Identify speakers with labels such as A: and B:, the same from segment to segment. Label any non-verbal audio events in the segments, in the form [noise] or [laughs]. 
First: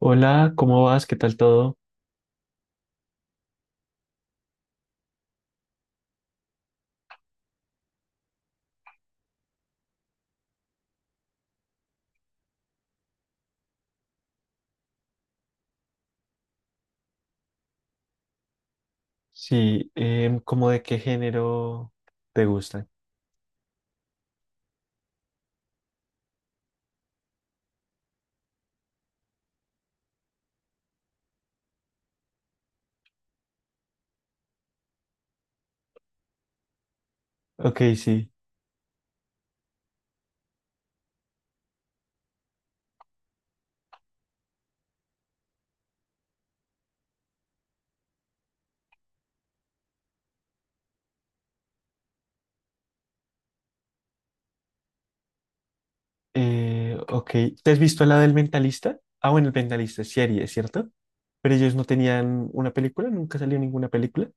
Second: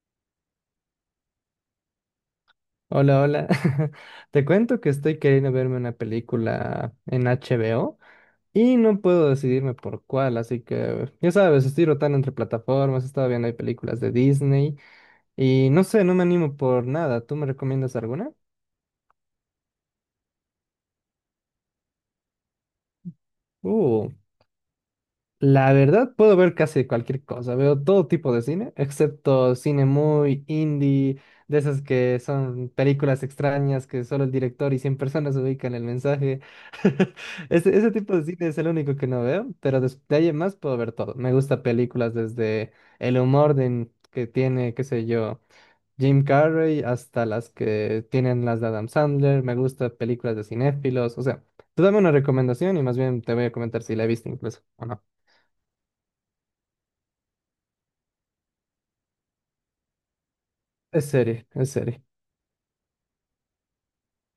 A: Hola, ¿cómo vas? ¿Qué tal todo?
B: Hola, hola. [laughs] Te cuento que estoy queriendo verme una película en HBO y no puedo decidirme por cuál, así que ya sabes, estoy rotando entre plataformas, estaba viendo hay películas de Disney y no sé, no me animo por nada. ¿Tú me recomiendas alguna?
A: Sí, ¿cómo de qué género te gustan?
B: Uh, la verdad puedo ver casi cualquier cosa, veo todo tipo de cine, excepto cine muy indie, de esas que son películas extrañas que solo el director y 100 personas ubican el mensaje. Ese,
A: Ok,
B: ese tipo de
A: sí.
B: cine es el único que no veo, pero de ahí en más puedo ver todo. Me gusta películas desde el humor que tiene, qué sé yo, Jim Carrey, hasta las que tienen las de Adam Sandler. Me gusta películas de cinéfilos. O sea, tú dame una recomendación y más bien te voy a comentar si la he visto incluso o no.
A: Ok, ¿te has visto la del Mentalista? Ah, bueno, el Mentalista es serie, ¿cierto?
B: Es serie,
A: Pero
B: es
A: ellos no
B: serie.
A: tenían una película, nunca salió ninguna película.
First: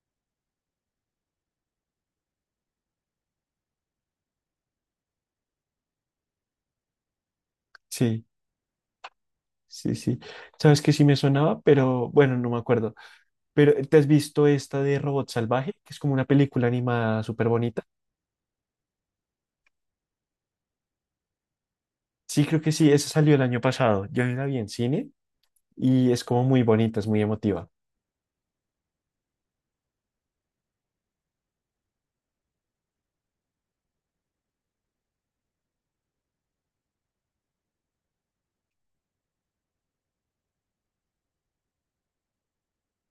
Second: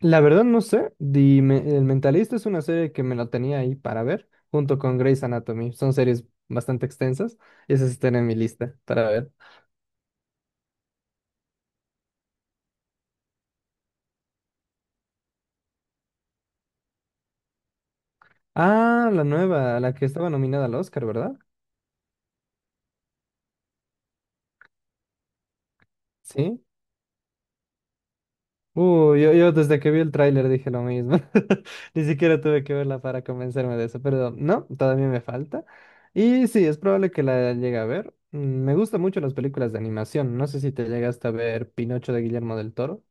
B: La verdad no sé. Dime, El Mentalista es una serie que me la tenía ahí para ver, junto con Grey's Anatomy. Son series bastante extensas y esas están
A: Sí,
B: en mi lista para ver.
A: sí, sí. Sabes que sí me sonaba, pero bueno, no me acuerdo. Pero ¿te has visto esta de Robot Salvaje? Que es como una película animada súper bonita.
B: Ah, la nueva, la que estaba nominada al Oscar, ¿verdad?
A: Sí, creo que sí, esa salió el año pasado. Yo la vi en cine y es como
B: Sí.
A: muy bonita, es muy emotiva.
B: Yo desde que vi el tráiler dije lo mismo. [laughs] Ni siquiera tuve que verla para convencerme de eso, pero no, todavía me falta. Y sí, es probable que la llegue a ver. Me gustan mucho las películas de animación. No sé si te llegaste a ver Pinocho de Guillermo del Toro.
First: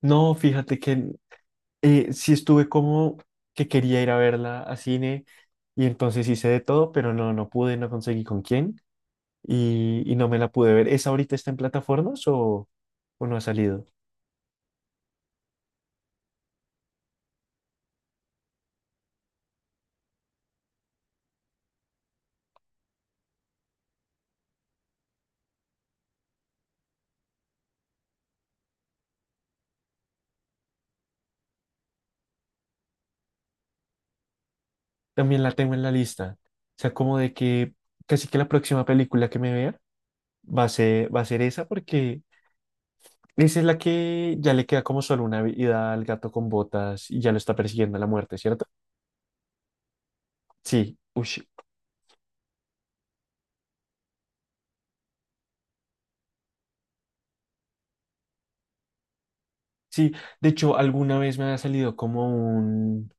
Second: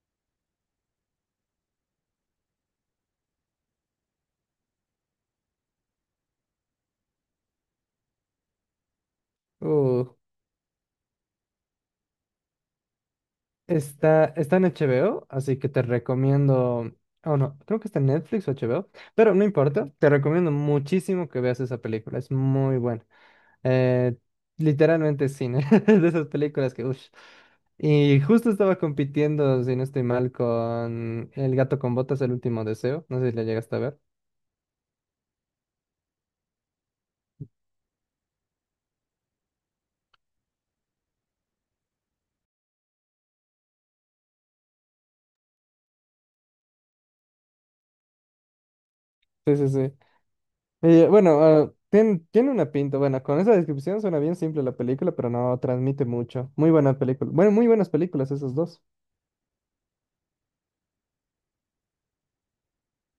A: No, fíjate que sí estuve como que quería ir a verla a cine y entonces hice de todo, pero no, no pude, no conseguí con quién y,
B: Uh,
A: y no me la pude ver. ¿Esa ahorita está en plataformas o no ha salido?
B: está en HBO, así que te recomiendo. Oh, no, creo que está en Netflix o HBO, pero no importa. Te recomiendo muchísimo que veas esa película. Es muy buena. Eh, literalmente cine, [laughs] de esas películas que, uff. Y justo estaba compitiendo, si no estoy mal, con El gato con botas, El último deseo. No sé si la llegaste a ver.
A: También la tengo en la lista. O sea, como de que casi que la próxima película que me vea va a ser esa porque esa es la que ya le queda como solo una vida al gato con botas y ya lo está persiguiendo la muerte, ¿cierto?
B: Sí, sí, sí.
A: Sí,
B: Y, bueno,
A: ush.
B: ah, tiene una pinta. Bueno, con esa descripción suena bien simple la película, pero no transmite mucho. Muy buena película. Bueno, muy buenas películas esas dos.
A: Sí, de hecho, alguna vez me ha salido como un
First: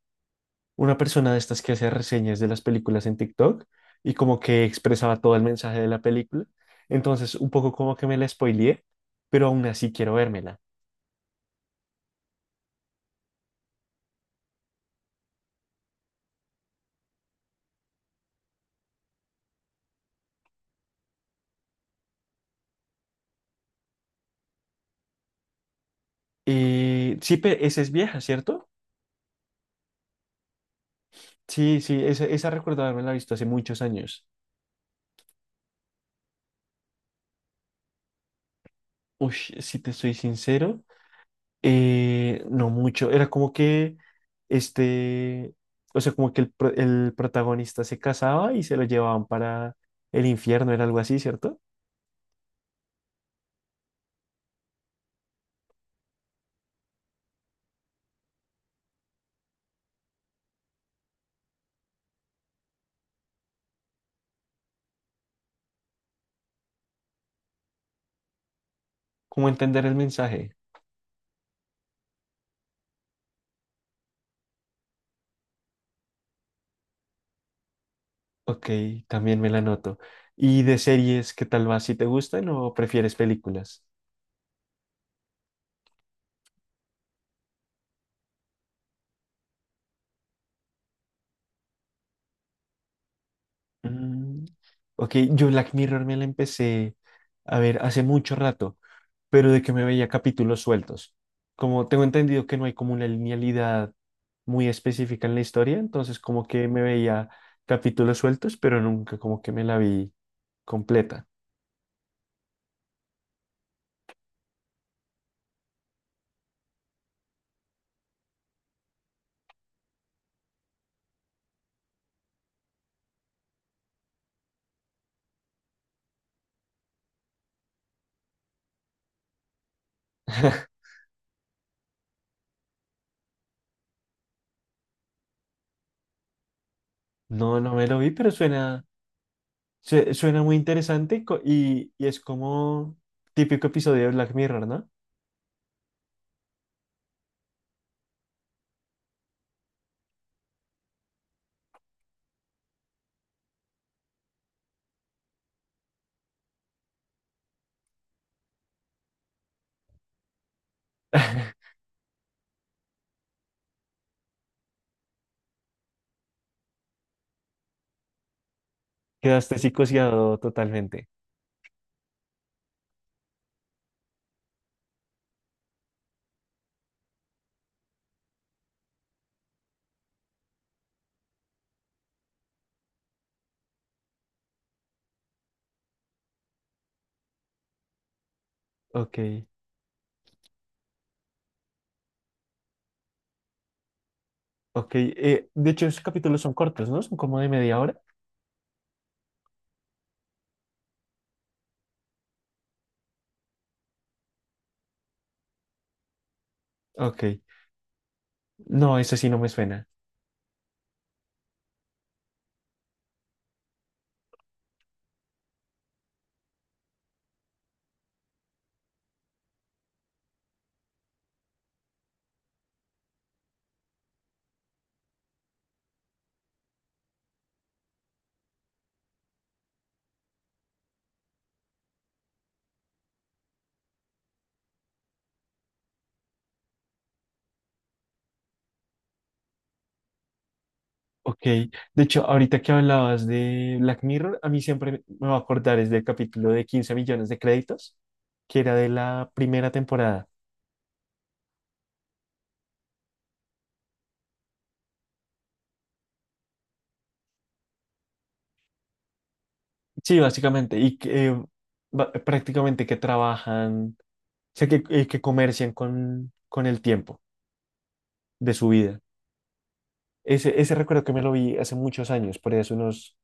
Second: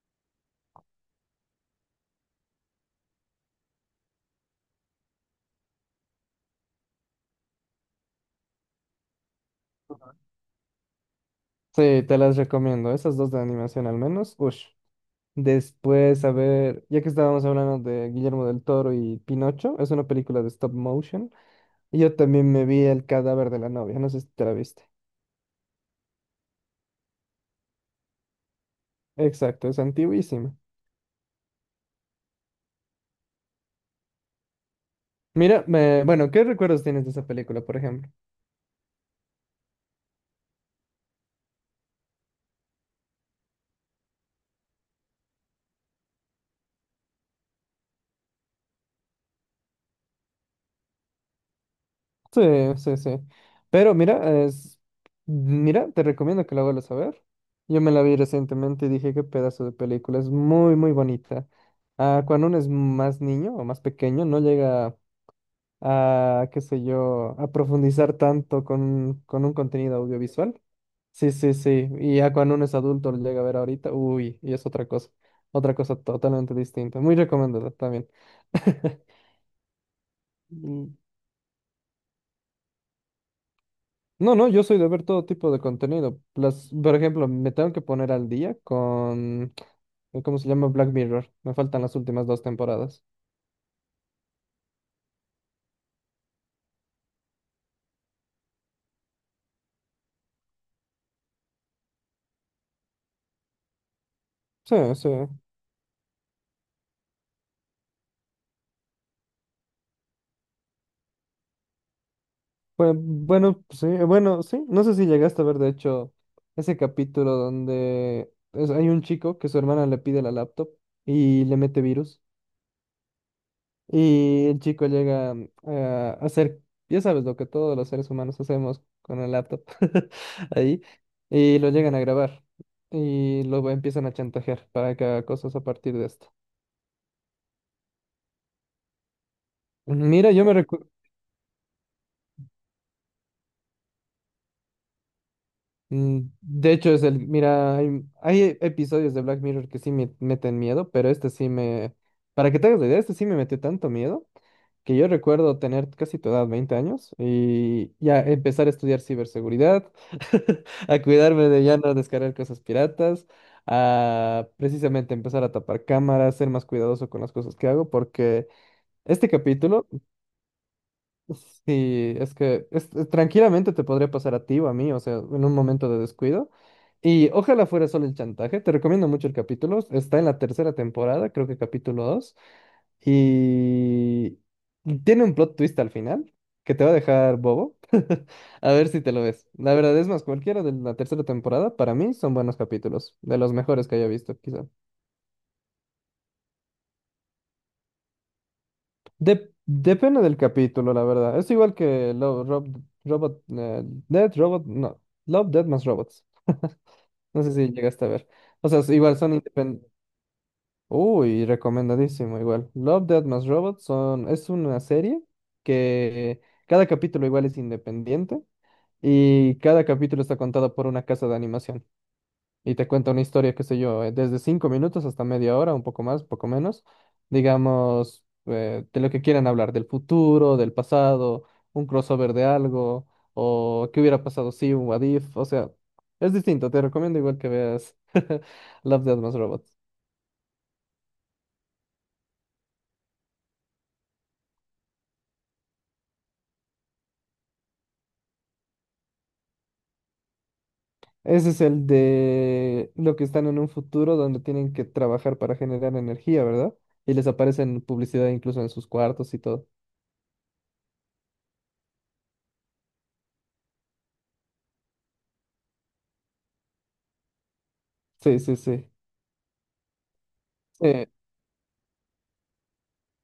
A: una persona de estas que hace reseñas de las películas en TikTok y como que expresaba todo el mensaje de la película. Entonces, un poco como que me la spoileé, pero aún así quiero vérmela.
B: Sí, te las recomiendo. Esas dos de animación al menos. Ush. Después, a ver, ya que estábamos hablando de Guillermo del Toro y Pinocho, es una película de stop motion. Y yo también me vi el cadáver de la novia, no sé si te la viste.
A: Sí, esa es vieja, ¿cierto?
B: Exacto, es antiguísima.
A: Sí, sí, esa recuerdo haberla visto hace muchos años.
B: Mira, bueno, ¿qué recuerdos tienes de esa película, por ejemplo?
A: Uy, si te soy sincero, no mucho, era como que este, o sea, como que el protagonista se casaba y se lo llevaban para el infierno, era algo así, ¿cierto?
B: Sí, sí, sí. Pero mira, te recomiendo que la vuelvas a ver. Yo me la vi recientemente y dije, qué pedazo de película, es muy, muy bonita. Ah, cuando uno es más niño o más pequeño, no llega a, qué sé yo, a profundizar tanto con
A: ¿Cómo
B: un
A: entender el
B: contenido
A: mensaje?
B: audiovisual. Sí, sí, sí. Y ya cuando uno es adulto lo llega a ver ahorita, uy, y es otra cosa. Otra cosa totalmente distinta. Muy recomendada también.
A: Ok,
B: [laughs]
A: también me la noto. ¿Y de
B: Mm,
A: series, qué tal va? ¿Si te gustan o prefieres películas?
B: no, no, yo soy de ver todo tipo de contenido. Las, por ejemplo, me tengo que poner al día con, ¿cómo se llama? Black Mirror. Me faltan las últimas dos temporadas.
A: Mm, ok, yo Black Mirror me la empecé a ver hace mucho rato, pero de que me veía capítulos sueltos. Como tengo entendido que no hay como una linealidad muy
B: Sí, sí.
A: específica en la historia, entonces como que me veía capítulos sueltos, pero nunca como que me la vi completa.
B: Pues, bueno, sí, bueno, sí. No sé si llegaste a ver, de hecho, ese capítulo donde hay un chico que su hermana le pide la laptop y le mete virus. Y el chico llega a hacer, ya sabes, lo que todos los seres humanos hacemos con el laptop [laughs] ahí,
A: [laughs]
B: y lo llegan a grabar y lo empiezan a chantajear para que haga cosas a partir de esto.
A: No, no me lo vi, pero suena, sue-
B: Mira,
A: suena
B: yo me
A: muy
B: recuerdo,
A: interesante y es como típico episodio de Black Mirror, ¿no?
B: de hecho es el, mira, hay episodios de Black Mirror que sí me meten miedo, pero para que te hagas la idea, este sí me metió tanto miedo que yo recuerdo tener casi tu edad, 20 años, y ya empezar a estudiar ciberseguridad, [laughs] a cuidarme
A: [laughs]
B: de ya no descargar cosas piratas, a precisamente empezar a tapar cámaras, ser más cuidadoso con las cosas que hago, porque este
A: Quedaste
B: capítulo,
A: psicoseado totalmente.
B: sí, es que tranquilamente te podría pasar a ti o a mí, o sea, en un momento de descuido. Y ojalá fuera solo el chantaje, te recomiendo mucho el capítulo, está en la tercera temporada, creo que capítulo 2. Y tiene un plot twist al final que te va a dejar bobo. [laughs] A ver si te
A: Ok,
B: lo ves. La verdad es más, cualquiera de la tercera temporada para mí son buenos capítulos, de los mejores que haya visto, quizá.
A: ok. De hecho, esos capítulos son cortos, ¿no? Son como de media hora.
B: Depende del capítulo, la verdad. Es igual que Love, Robot, Dead Robot, no, Love, Dead más Robots.
A: Ok.
B: No sé si llegaste a ver. O sea,
A: No, eso
B: igual
A: sí
B: son
A: no me suena.
B: independientes. Uy, recomendadísimo, igual. Love, Dead más Robots es una serie que cada capítulo igual es independiente. Y cada capítulo está contado por una casa de animación. Y te cuenta una historia, qué sé yo, desde 5 minutos hasta media hora, un poco más, poco menos. Digamos, de lo que quieran hablar, del futuro, del pasado, un crossover de algo, o qué hubiera pasado si un what if. O sea, es distinto. Te recomiendo igual que veas [laughs] Love, Death Más Robots.
A: Ok. De hecho, ahorita que hablabas de Black Mirror, a mí siempre me va a acordar es del capítulo de 15 millones de créditos, que era de la primera temporada.
B: Ese es el de lo que están en un futuro donde tienen que trabajar para generar energía, ¿verdad? Y les aparecen publicidad incluso en sus cuartos y todo.
A: Sí, básicamente. Y que prácticamente que trabajan, o sea, que comercian con el tiempo
B: Sí,
A: de
B: sí,
A: su
B: sí.
A: vida. Ese recuerdo
B: Sí,
A: que me lo vi hace muchos años, por ahí hace unos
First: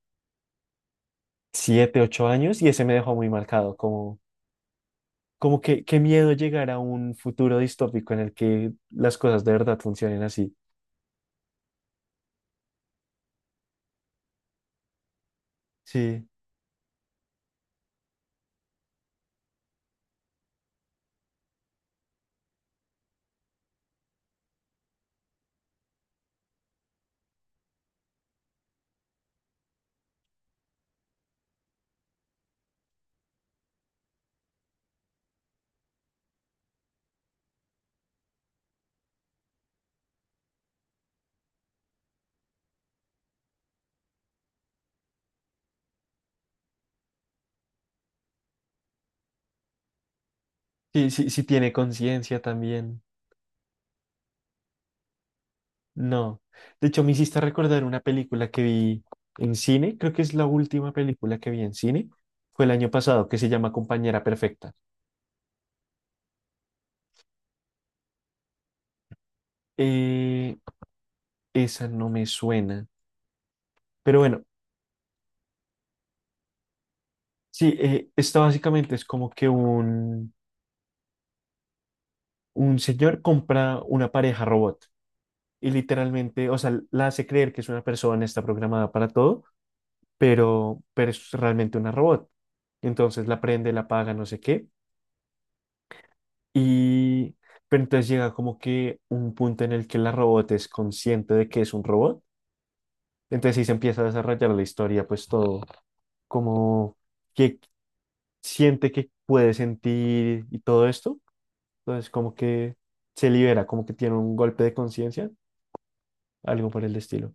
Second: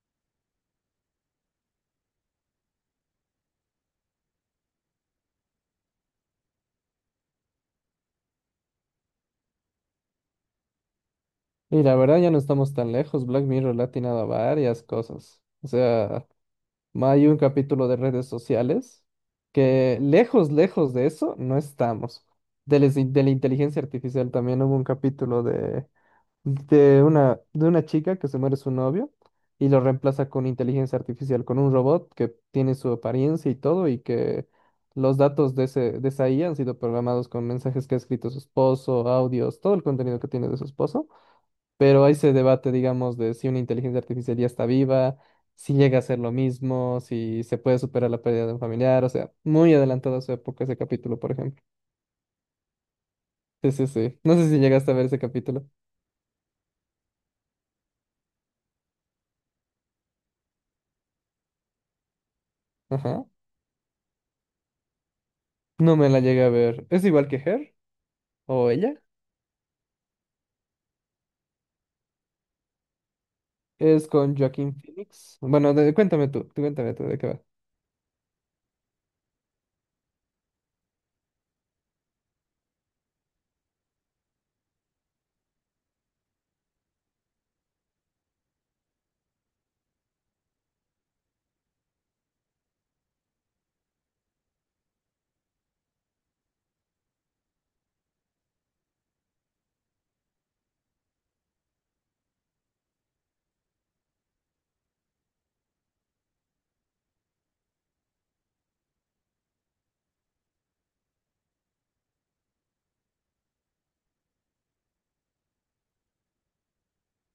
A: siete, ocho años y ese me dejó muy marcado, como que qué miedo llegar a un futuro distópico en el que las cosas de verdad funcionen así.
B: y la verdad ya no estamos tan lejos. Black Mirror le ha atinado a varias cosas. O sea,
A: Sí,
B: hay un capítulo de redes sociales que lejos, lejos de eso no estamos. De la inteligencia artificial también hubo un capítulo de una chica que se muere su novio y lo reemplaza con inteligencia artificial, con un robot que tiene su apariencia y todo y que los datos de esa IA han sido programados con mensajes que ha escrito su esposo, audios, todo el contenido que tiene de su esposo. Pero hay se debate, digamos, de si una inteligencia artificial ya está viva, si llega a ser lo mismo, si se puede superar la pérdida de un familiar, o sea, muy adelantado a su época ese
A: sí,
B: capítulo,
A: sí,
B: por
A: sí
B: ejemplo.
A: tiene conciencia también.
B: Sí, sí, sí. No sé si llegaste a ver ese capítulo.
A: No. De hecho, me hiciste recordar una película que vi en cine, creo que es la última película que vi en cine, fue el año
B: Ajá.
A: pasado, que se llama Compañera Perfecta.
B: No me la llegué a ver. ¿Es igual que Her o ella?
A: Eh, esa no me suena,
B: Es
A: pero
B: con
A: bueno,
B: Joaquín Phoenix. Bueno, tú cuéntame tú de qué va.
A: sí, esta básicamente es como que un señor compra una pareja robot y literalmente, o sea, la hace creer que es una persona, está programada para todo, pero es realmente una robot. Entonces la prende, la apaga, no sé qué. Y, pero entonces llega como que un punto en el que la robot es consciente de que es un robot. Entonces ahí se empieza a desarrollar la historia, pues todo, como que siente que puede sentir y todo esto. Entonces como que se libera, como que tiene un golpe de conciencia, algo por el estilo.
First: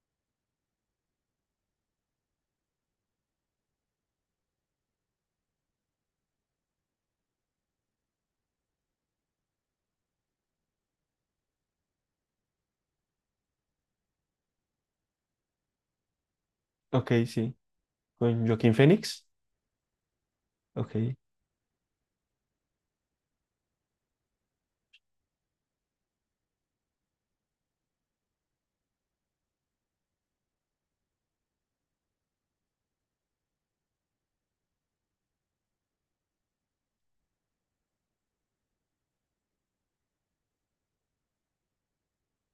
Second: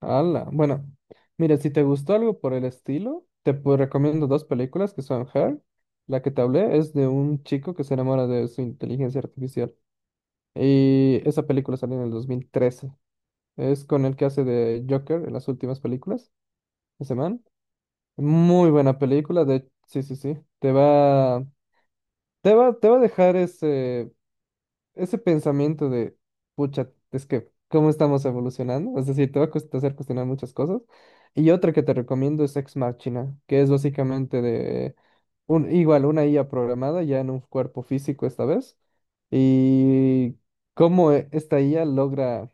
B: Hala. Bueno, mira, si te gustó algo por el estilo, recomiendo dos películas que son Her. La que te hablé es de un chico que se enamora de su inteligencia artificial. Y esa película salió en el 2013. Es con el que hace de Joker en las últimas películas,
A: Ok,
B: ese man.
A: sí, con
B: Muy
A: Joaquín
B: buena
A: Phoenix.
B: película. Sí, sí, sí.
A: Ok.
B: Te va a dejar ese pensamiento de, pucha, es que, ¿cómo estamos evolucionando? Es decir, te va a hacer cuestionar muchas cosas. Y otra que te recomiendo es Ex Machina, que es básicamente de, igual, una IA programada ya en un cuerpo físico esta vez. Y cómo esta IA logra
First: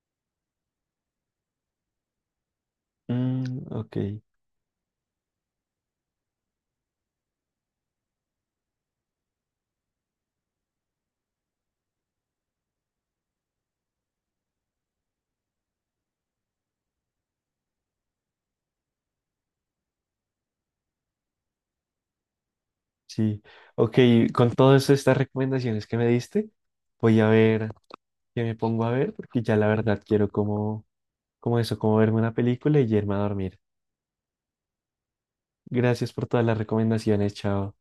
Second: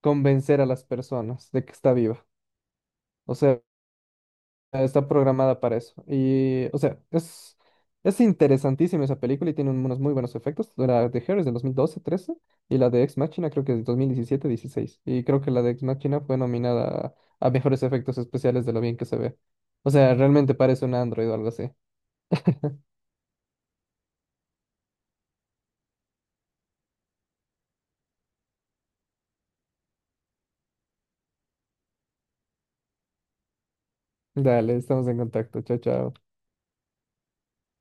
B: convencer a las personas de que está viva. O sea,
A: Mm, ok,
B: está programada para eso. Y, o sea, es interesantísima esa película y tiene unos muy buenos efectos. La de Her es del 2012-13 y la de Ex Machina creo que es del 2017-16. Y creo que la de Ex Machina fue nominada a mejores efectos especiales de lo bien que se ve. O sea, realmente parece un Android o algo así.
A: sí. Ok, con todas estas recomendaciones que me diste, voy a ver qué me pongo a ver, porque ya la verdad quiero como, eso, como verme una película y irme a dormir.
B: Dale, estamos en contacto. Chao,
A: Gracias
B: chao.
A: por todas las recomendaciones, chao.